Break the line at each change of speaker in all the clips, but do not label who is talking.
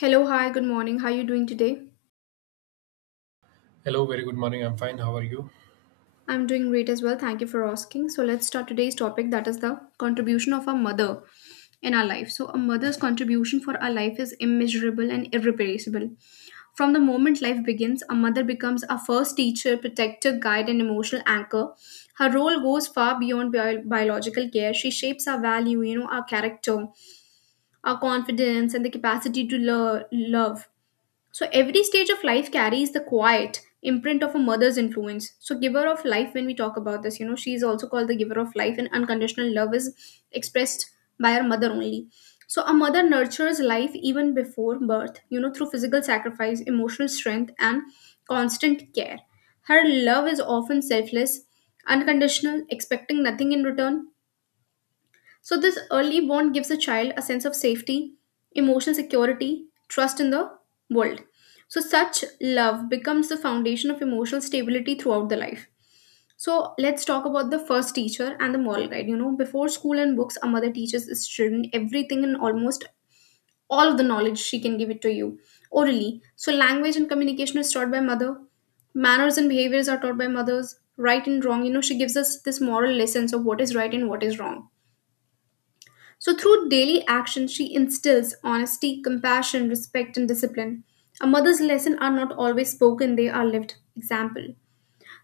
Hello, hi, good morning. How are you doing today?
Hello, very good morning. I'm fine. How are you?
I'm doing great as well. Thank you for asking. So, let's start today's topic that is the contribution of a mother in our life. So, a mother's contribution for our life is immeasurable and irreplaceable. From the moment life begins, a mother becomes our first teacher, protector, guide, and emotional anchor. Her role goes far beyond biological care. She shapes our value, you know, our character, our confidence, and the capacity to love. So every stage of life carries the quiet imprint of a mother's influence. So giver of life when we talk about this, you know, she is also called the giver of life, and unconditional love is expressed by her mother only. So a mother nurtures life even before birth, you know, through physical sacrifice, emotional strength, and constant care. Her love is often selfless, unconditional, expecting nothing in return, so this early bond gives a child a sense of safety, emotional security, trust in the world. So, such love becomes the foundation of emotional stability throughout the life. So, let's talk about the first teacher and the moral guide. You know, before school and books, a mother teaches its children everything, and almost all of the knowledge she can give it to you orally. So, language and communication is taught by mother, manners and behaviors are taught by mothers, right and wrong. You know, she gives us this moral lessons of what is right and what is wrong. So, through daily action, she instills honesty, compassion, respect, and discipline. A mother's lessons are not always spoken, they are lived. Example.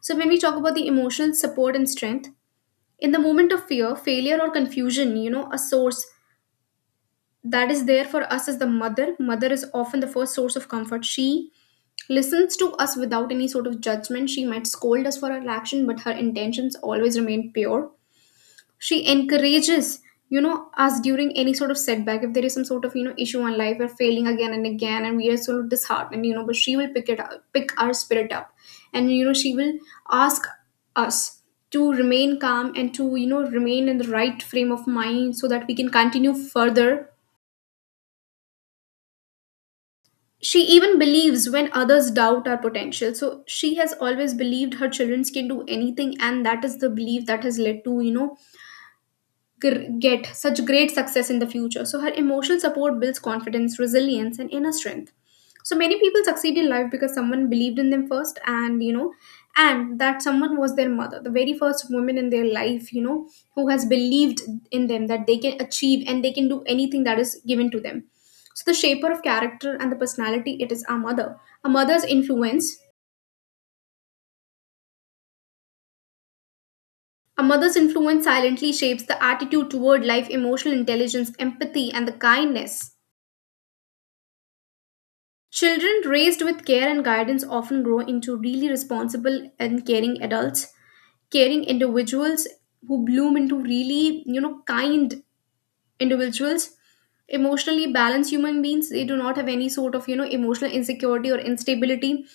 So, when we talk about the emotional support and strength, in the moment of fear, failure, or confusion, you know, a source that is there for us is the mother. Mother is often the first source of comfort. She listens to us without any sort of judgment. She might scold us for our action, but her intentions always remain pure. She encourages, you know, us during any sort of setback. If there is some sort of, you know, issue on life, we're failing again and again and we are so disheartened, you know, but she will pick it up, pick our spirit up, and, you know, she will ask us to remain calm and to, you know, remain in the right frame of mind so that we can continue further. She even believes when others doubt our potential. So she has always believed her children can do anything, and that is the belief that has led to, you know, get such great success in the future. So her emotional support builds confidence, resilience, and inner strength. So many people succeed in life because someone believed in them first, and, you know, and that someone was their mother, the very first woman in their life, you know, who has believed in them that they can achieve and they can do anything that is given to them. So the shaper of character and the personality, it is our mother. A mother's influence a mother's influence silently shapes the attitude toward life, emotional intelligence, empathy, and the kindness. Children raised with care and guidance often grow into really responsible and caring adults, caring individuals who bloom into really, you know, kind individuals, emotionally balanced human beings. They do not have any sort of, you know, emotional insecurity or instability.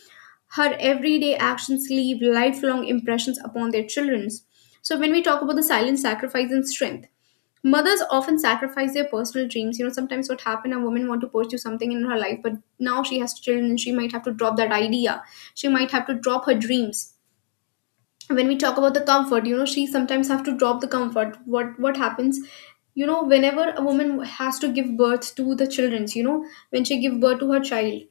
Her everyday actions leave lifelong impressions upon their children's. So when we talk about the silent sacrifice and strength, mothers often sacrifice their personal dreams. You know, sometimes what happen, a woman want to pursue something in her life, but now she has children and she might have to drop that idea. She might have to drop her dreams. When we talk about the comfort, you know, she sometimes have to drop the comfort. What happens, you know, whenever a woman has to give birth to the children's, you know, when she give birth to her child,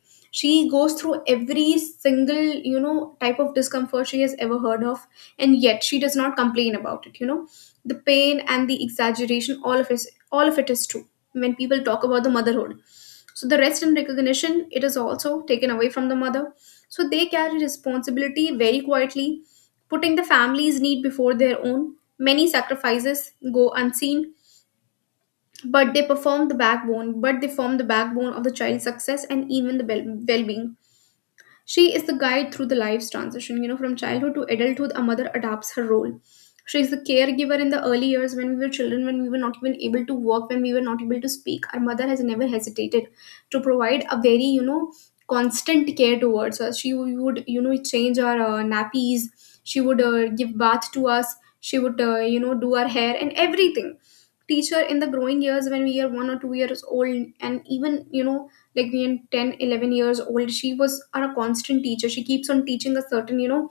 she goes through every single, you know, type of discomfort she has ever heard of, and yet she does not complain about it, you know. The pain and the exaggeration, all of it, all of it is true when people talk about the motherhood. So the rest and recognition, it is also taken away from the mother. So they carry responsibility very quietly, putting the family's need before their own. Many sacrifices go unseen, but they form the backbone of the child's success and even the well being. She is the guide through the life's transition. You know, from childhood to adulthood, a mother adapts her role. She is the caregiver in the early years, when we were children, when we were not even able to walk, when we were not able to speak. Our mother has never hesitated to provide a very, you know, constant care towards us. She would, you know, change our nappies. She would give bath to us. She would, you know, do our hair and everything. Teacher in the growing years, when we are 1 or 2 years old, and even, you know, like being 10, 11 years old, she was our constant teacher. She keeps on teaching us certain, you know,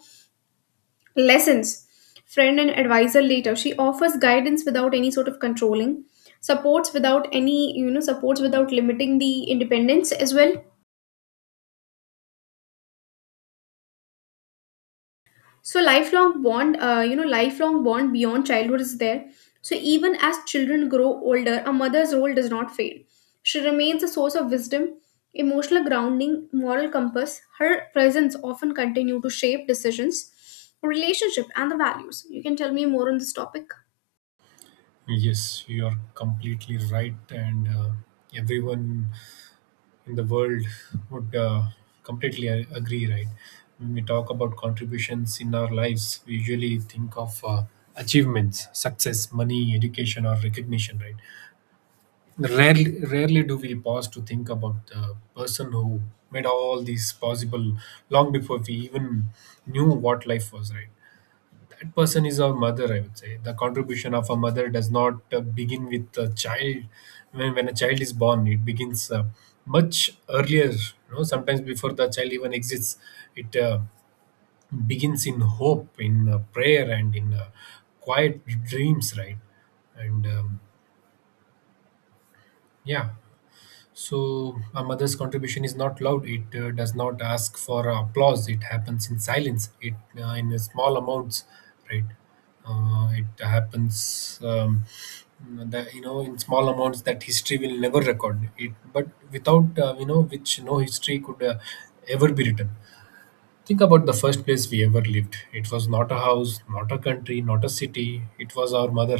lessons. Friend and advisor later, she offers guidance without any sort of controlling, supports without any, supports without limiting the independence as well. So lifelong bond, you know, lifelong bond beyond childhood is there. So even as children grow older, a mother's role does not fade. She remains a source of wisdom, emotional grounding, moral compass. Her presence often continue to shape decisions, relationship, and the values. You can tell me more on this topic.
Yes, you are completely right, and everyone in the world would completely agree, right? When we talk about contributions in our lives, we usually think of achievements, success, money, education, or recognition, right? Rarely, rarely do we pause to think about the person who made all these possible long before we even knew what life was, right? That person is our mother. I would say the contribution of a mother does not begin with a child. When a child is born, it begins much earlier, you know, sometimes before the child even exists. It begins in hope, in prayer, and in quiet dreams, right? and yeah So, a mother's contribution is not loud. It does not ask for applause. It happens in silence. It in small amounts, right? It happens, that, you know, in small amounts, that history will never record it. But without which no history could ever be written. Think about the first place we ever lived. It was not a house, not a country, not a city. It was our mother.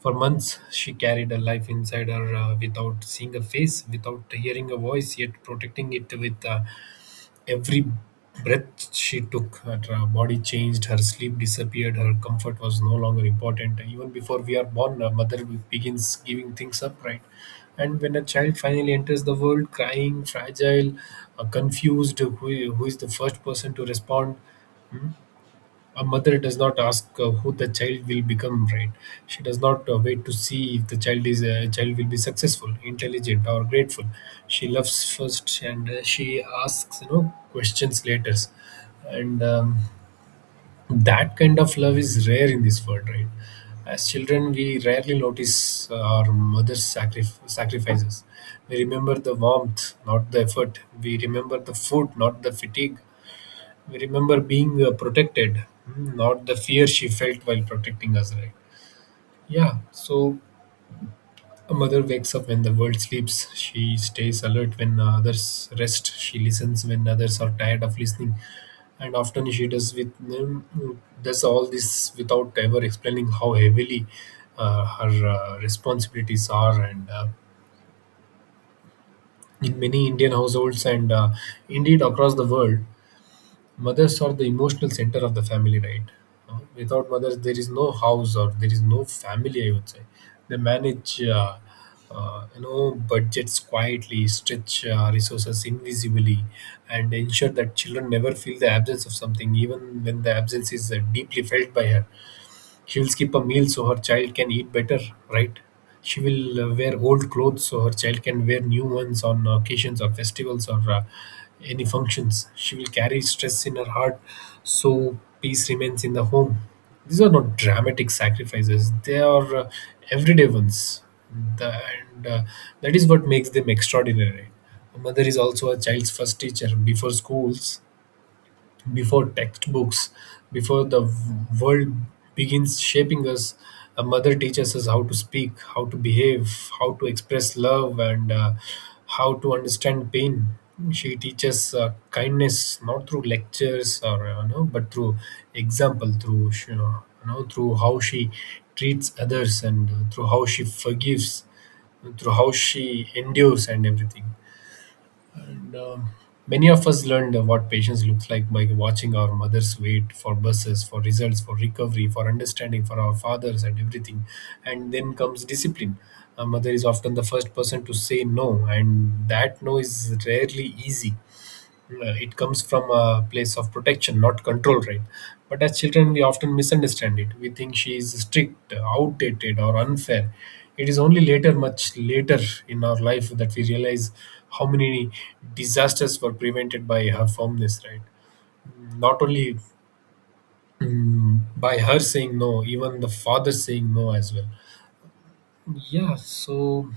For months, she carried her life inside her without seeing a face, without hearing a voice, yet protecting it with every breath she took. Her body changed, her sleep disappeared, her comfort was no longer important. Even before we are born, a mother begins giving things up, right? And when a child finally enters the world crying, fragile, confused, who is the first person to respond? A mother does not ask who the child will become, right? She does not wait to see if the child will be successful, intelligent, or grateful. She loves first, and she asks, you know, questions later, and that kind of love is rare in this world, right? As children, we rarely notice our mother's sacrifices. We remember the warmth, not the effort. We remember the food, not the fatigue. We remember being protected, not the fear she felt while protecting us, right? Yeah, so a mother wakes up when the world sleeps. She stays alert when others rest. She listens when others are tired of listening. And often she does with mm, does all this without ever explaining how heavily her responsibilities are. And In many Indian households, and indeed across the world, mothers are the emotional center of the family, right? Without mothers, there is no house or there is no family, I would say. They manage, uh, you know budgets quietly, stretch resources invisibly, and ensure that children never feel the absence of something, even when the absence is deeply felt by her. She'll skip a meal so her child can eat better, right? She will wear old clothes so her child can wear new ones on occasions or festivals or any functions. She will carry stress in her heart so peace remains in the home. These are not dramatic sacrifices, they are everyday ones. The, and That is what makes them extraordinary. A mother is also a child's first teacher. Before schools, before textbooks, before the world begins shaping us, a mother teaches us how to speak, how to behave, how to express love, and how to understand pain. She teaches kindness, not through lectures or but through example, through you know, through how she treats others, and through how she forgives, through how she endures, and everything. And Many of us learned what patience looks like by watching our mothers wait for buses, for results, for recovery, for understanding, for our fathers, and everything. And then comes discipline. A mother is often the first person to say no, and that no is rarely easy. It comes from a place of protection, not control, right? But as children we often misunderstand it. We think she is strict, outdated, or unfair. It is only later, much later in our life, that we realize how many disasters were prevented by her firmness, right? Not only by her saying no, even the father saying no as well. Yeah, so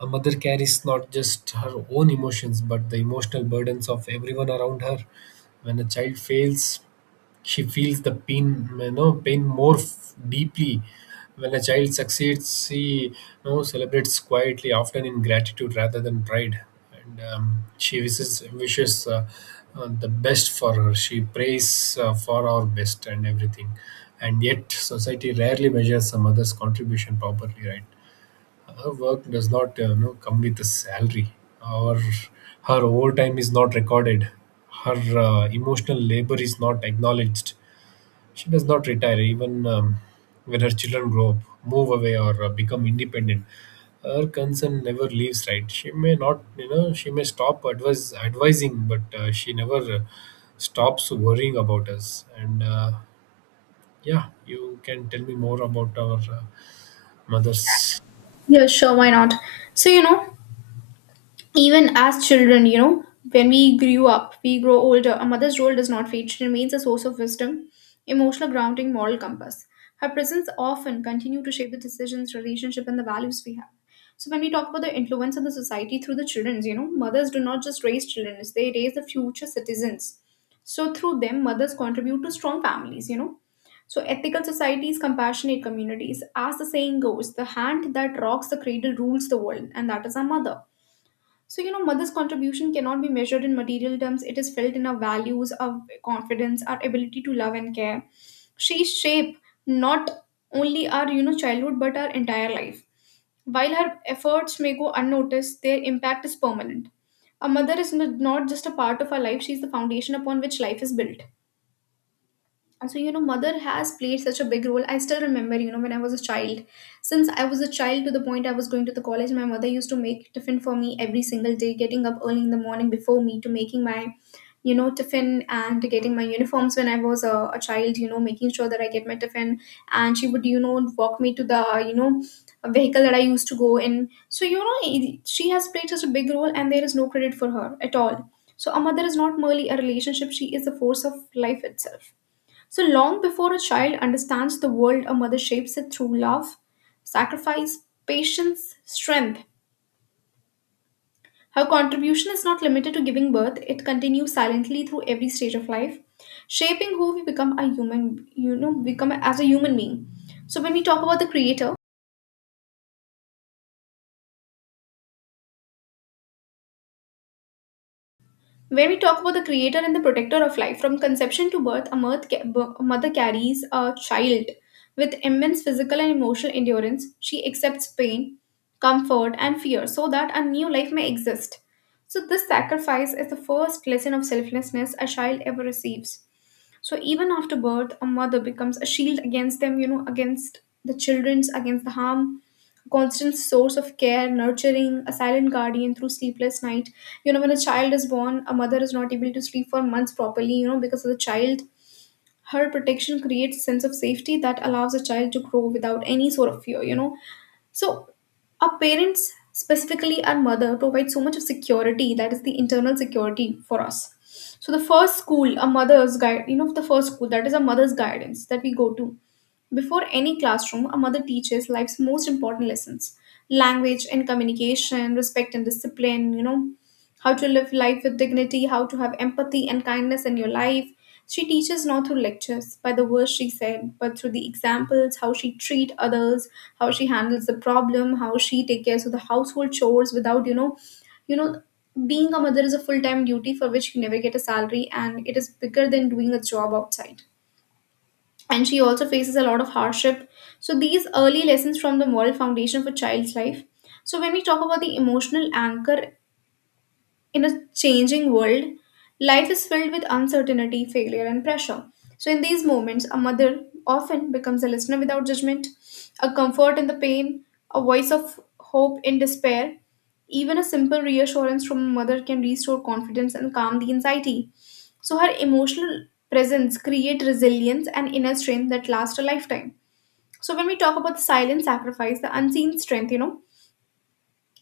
a mother carries not just her own emotions, but the emotional burdens of everyone around her. When a child fails, she feels the pain, you know, pain more deeply. When a child succeeds, she, you know, celebrates quietly, often in gratitude rather than pride. And She wishes the best for her. She prays for our best and everything. And yet, society rarely measures a mother's contribution properly, right? Her work does not come with a salary, or her overtime is not recorded, her emotional labor is not acknowledged. She does not retire, even when her children grow up, move away, or become independent. Her concern never leaves, right? She may not, you know, she may stop advise advising, but she never stops worrying about us. And Yeah, you can tell me more about our mothers.
Yeah, sure, why not. So, you know, even as children, you know, when we grew up, we grow older, a mother's role does not fade. She remains a source of wisdom, emotional grounding, moral compass. Her presence often continue to shape the decisions, relationship, and the values we have. So when we talk about the influence of the society through the children, you know, mothers do not just raise children, they raise the future citizens. So through them, mothers contribute to strong families, you know. So ethical societies, compassionate communities. As the saying goes, the hand that rocks the cradle rules the world, and that is our mother. So, you know, mother's contribution cannot be measured in material terms. It is felt in our values, our confidence, our ability to love and care. She shape not only our, you know, childhood, but our entire life. While her efforts may go unnoticed, their impact is permanent. A mother is not just a part of our life, she is the foundation upon which life is built. So, you know, mother has played such a big role. I still remember, you know, when I was a child, since I was a child to the point I was going to the college, my mother used to make tiffin for me every single day, getting up early in the morning before me to making my, you know, tiffin and getting my uniforms when I was a child, you know, making sure that I get my tiffin, and she would, you know, walk me to the, you know, vehicle that I used to go in. So, you know, she has played such a big role, and there is no credit for her at all. So a mother is not merely a relationship, she is the force of life itself. So long before a child understands the world, a mother shapes it through love, sacrifice, patience, strength. Her contribution is not limited to giving birth, it continues silently through every stage of life, shaping who we become a human, you know, become as a human being. So when we talk about the creator, and the protector of life. From conception to birth, a mirth ca- b- a mother carries a child with immense physical and emotional endurance. She accepts pain, comfort, and fear so that a new life may exist. So, this sacrifice is the first lesson of selflessness a child ever receives. So, even after birth, a mother becomes a shield against them, you know, against the children's, against the harm, constant source of care, nurturing, a silent guardian through sleepless night. You know, when a child is born, a mother is not able to sleep for months properly, you know, because of the child. Her protection creates a sense of safety that allows a child to grow without any sort of fear, you know. So, our parents, specifically our mother, provides so much of security that is the internal security for us. So, the first school, a mother's guide, you know, the first school that is a mother's guidance that we go to. Before any classroom, a mother teaches life's most important lessons: language and communication, respect and discipline, how to live life with dignity, how to have empathy and kindness in your life. She teaches not through lectures, by the words she said, but through the examples: how she treat others, how she handles the problem, how she takes care of the household chores without, you know, being a mother is a full-time duty for which you never get a salary, and it is bigger than doing a job outside. And she also faces a lot of hardship. So these early lessons from the moral foundation for child's life. So when we talk about the emotional anchor in a changing world, life is filled with uncertainty, failure, and pressure. So, in these moments, a mother often becomes a listener without judgment, a comfort in the pain, a voice of hope in despair. Even a simple reassurance from a mother can restore confidence and calm the anxiety. So, her emotional presence creates resilience and inner strength that lasts a lifetime. So, when we talk about the silent sacrifice, the unseen strength,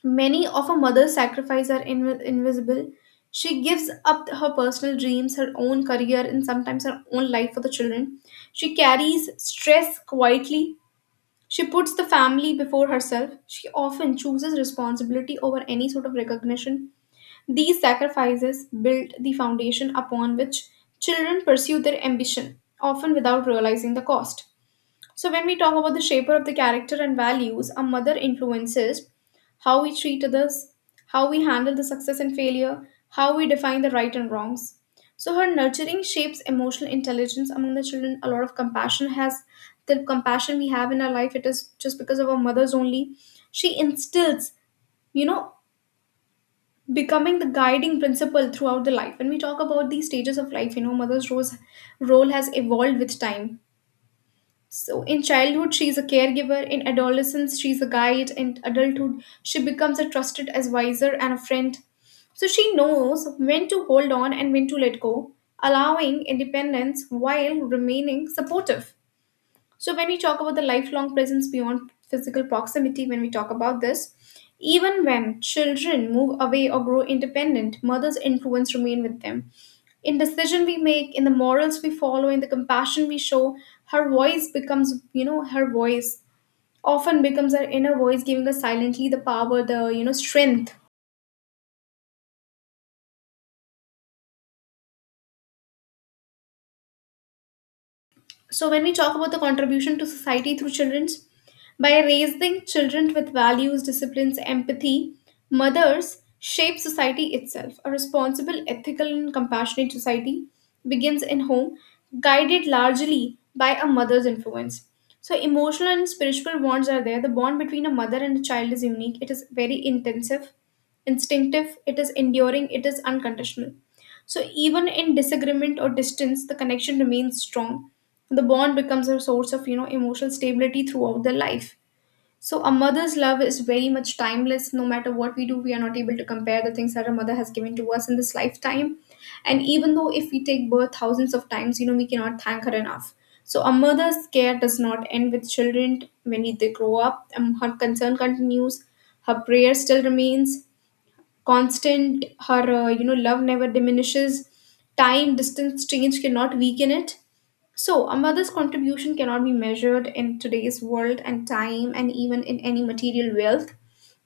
many of a mother's sacrifices are invisible. She gives up her personal dreams, her own career, and sometimes her own life for the children. She carries stress quietly. She puts the family before herself. She often chooses responsibility over any sort of recognition. These sacrifices build the foundation upon which children pursue their ambition, often without realizing the cost. So, when we talk about the shaper of the character and values, a mother influences how we treat others, how we handle the success and failure, how we define the right and wrongs. So, her nurturing shapes emotional intelligence among the children. A lot of compassion has The compassion we have in our life, it is just because of our mothers only. She instills, you know, becoming the guiding principle throughout the life. When we talk about these stages of life, you know, mother's role has evolved with time. So, in childhood, she is a caregiver. In adolescence, she is a guide. In adulthood, she becomes a trusted advisor and a friend. So, she knows when to hold on and when to let go, allowing independence while remaining supportive. So, when we talk about the lifelong presence beyond physical proximity, when we talk about this, even when children move away or grow independent, mother's influence remain with them. In decision we make, in the morals we follow, in the compassion we show, her voice often becomes her inner voice, giving us silently the power, the strength. So, when we talk about the contribution to society through children's, by raising children with values, disciplines, empathy, mothers shape society itself. A responsible, ethical, and compassionate society begins in home, guided largely by a mother's influence. So, emotional and spiritual bonds are there. The bond between a mother and a child is unique. It is very intensive, instinctive, it is enduring, it is unconditional. So, even in disagreement or distance, the connection remains strong. The bond becomes a source of, emotional stability throughout their life. So a mother's love is very much timeless. No matter what we do, we are not able to compare the things that a mother has given to us in this lifetime. And even though if we take birth thousands of times, you know, we cannot thank her enough. So a mother's care does not end with children when they grow up. Her concern continues, her prayer still remains constant, her you know, love never diminishes. Time, distance, change cannot weaken it. So a mother's contribution cannot be measured in today's world and time, and even in any material wealth.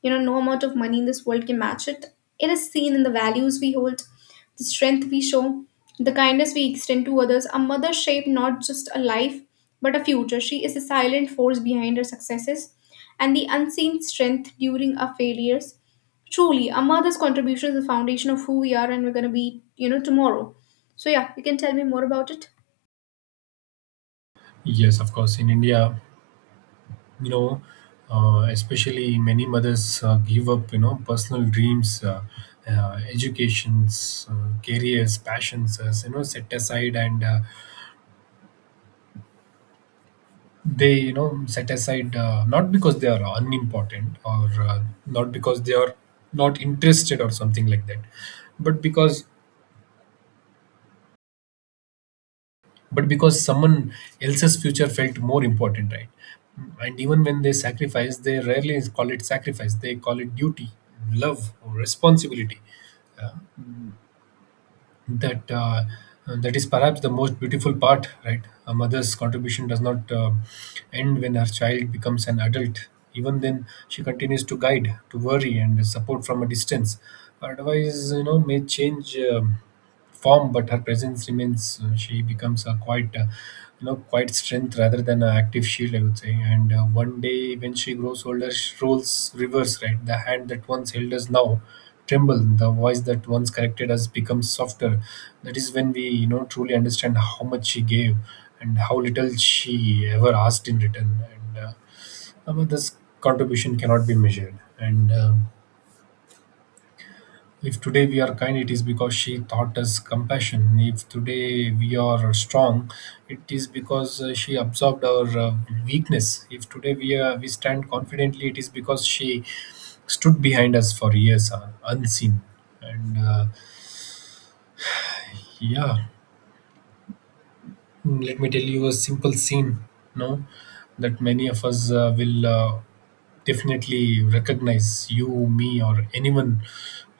You know, no amount of money in this world can match it. It is seen in the values we hold, the strength we show, the kindness we extend to others. A mother shaped not just a life, but a future. She is a silent force behind her successes and the unseen strength during our failures. Truly, a mother's contribution is the foundation of who we are and we're going to be, you know, tomorrow. So yeah, you can tell me more about it.
Yes, of course. In India, you know, especially, many mothers give up, you know, personal dreams, educations, careers, passions, as, you know, set aside. And they, you know, set aside, not because they are unimportant, or not because they are not interested or something like that, but because, but because someone else's future felt more important, right? And even when they sacrifice, they rarely call it sacrifice. They call it duty, love, or responsibility. Uh, that uh, that is perhaps the most beautiful part, right? A mother's contribution does not end when her child becomes an adult. Even then, she continues to guide, to worry, and support from a distance. Her advice, you know, may change form, but her presence remains. She becomes a quite, quite strength, rather than an active shield, I would say. And one day, when she grows older, roles reverse, right? The hand that once held us now tremble, the voice that once corrected us becomes softer. That is when we, you know, truly understand how much she gave and how little she ever asked in return. And I mean, this contribution cannot be measured. And If today we are kind, it is because she taught us compassion. If today we are strong, it is because she absorbed our weakness. If today we stand confidently, it is because she stood behind us for years, unseen. and uh, Yeah, Let me tell you a simple scene, no, that many of us will definitely recognize. You, me, or anyone,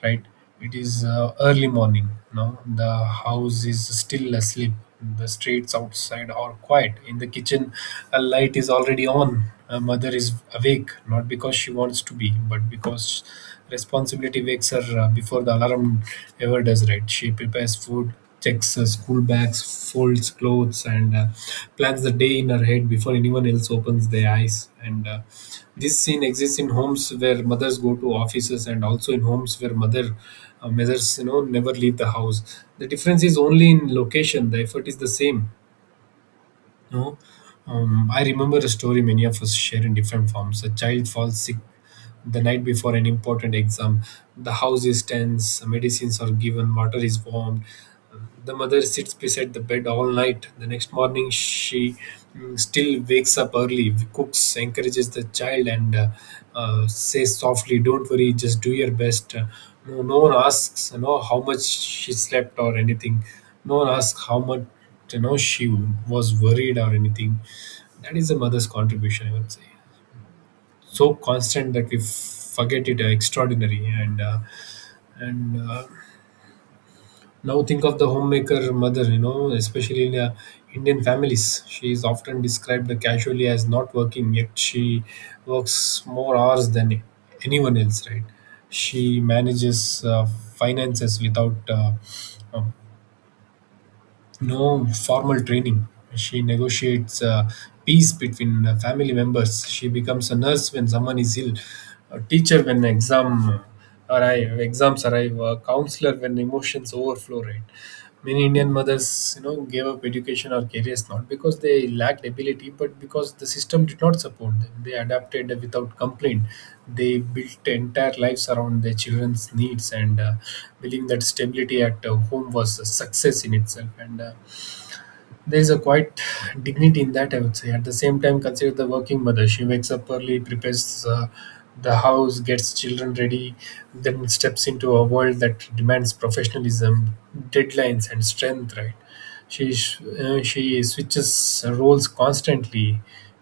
right? It is early morning. No, the house is still asleep. The streets outside are quiet. In the kitchen, a light is already on. A mother is awake, not because she wants to be, but because responsibility wakes her before the alarm ever does, right? She prepares food, checks school bags, folds clothes, and plans the day in her head before anyone else opens their eyes. And This scene exists in homes where mothers go to offices, and also in homes where mothers, you know, never leave the house. The difference is only in location. The effort is the same. You know, I remember a story many of us share in different forms. A child falls sick the night before an important exam, the house is tense, medicines are given, water is warmed. The mother sits beside the bed all night. The next morning, she still wakes up early, cooks, encourages the child, and says softly, "Don't worry, just do your best." No, no one asks, you know, how much she slept or anything. No one asks how much, you know, she was worried or anything. That is a mother's contribution, I would say. So constant that we forget it, extraordinary, and now think of the homemaker mother, you know, especially in Indian families. She is often described casually as not working, yet she works more hours than anyone else, right? She manages finances without uh, no formal training. She negotiates peace between family members. She becomes a nurse when someone is ill, a teacher when exams arrive, a counselor when emotions overflow, right? Many Indian mothers, you know, gave up education or careers, not because they lacked ability, but because the system did not support them. They adapted without complaint. They built entire lives around their children's needs, and believing that stability at home was a success in itself. And There's a quite dignity in that, I would say. At the same time, consider the working mother. She wakes up early, prepares the house, gets children ready, then steps into a world that demands professionalism, deadlines, and strength, right? She switches roles constantly.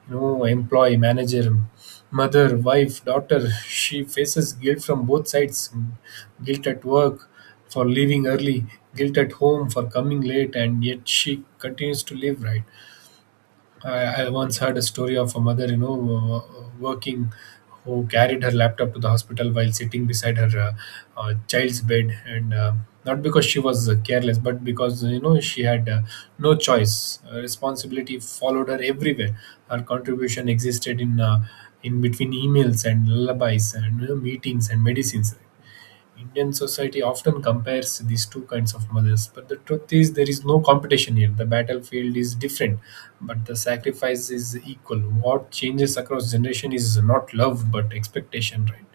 You know, employee, manager, mother, wife, daughter. She faces guilt from both sides: guilt at work for leaving early, guilt at home for coming late, and yet she continues to live, right? I once heard a story of a mother, you know, working, who carried her laptop to the hospital while sitting beside her child's bed, and not because she was careless, but because, you know, she had no choice. Responsibility followed her everywhere. Her contribution existed in between emails and lullabies, and, you know, meetings and medicines. Indian society often compares these two kinds of mothers, but the truth is there is no competition here. The battlefield is different, but the sacrifice is equal. What changes across generation is not love, but expectation, right?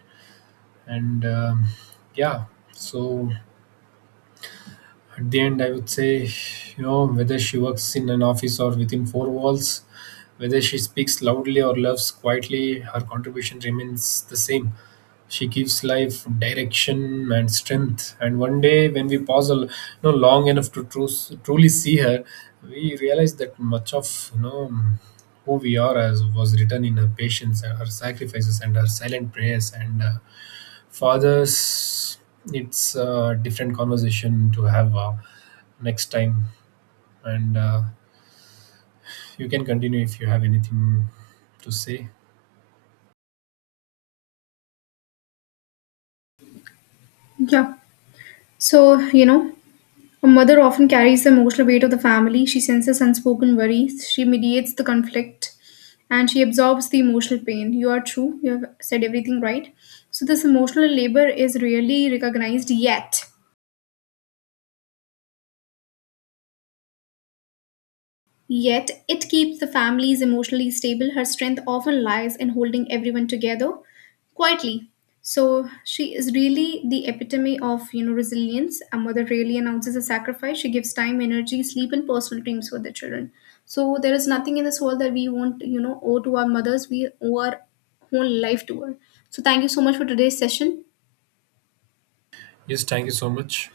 And um yeah, so at the end, I would say, you know, whether she works in an office or within four walls, whether she speaks loudly or loves quietly, her contribution remains the same. She gives life direction and strength. And one day, when we pause you know, long enough to truly see her, we realize that much of, you know, who we are as was written in her patience, her sacrifices, and her silent prayers. And Fathers, it's a different conversation to have next time. And You can continue if you have anything to say.
Yeah, so, you know, a mother often carries the emotional weight of the family. She senses unspoken worries, she mediates the conflict, and she absorbs the emotional pain. You are true, you have said everything right. So, this emotional labor is rarely recognized yet. Yet, it keeps the families emotionally stable. Her strength often lies in holding everyone together quietly. So she is really the epitome of, you know, resilience. A mother rarely announces a sacrifice. She gives time, energy, sleep, and personal dreams for the children. So there is nothing in this world that we won't, you know, owe to our mothers. We owe our whole life to her. So thank you so much for today's session.
Yes, thank you so much.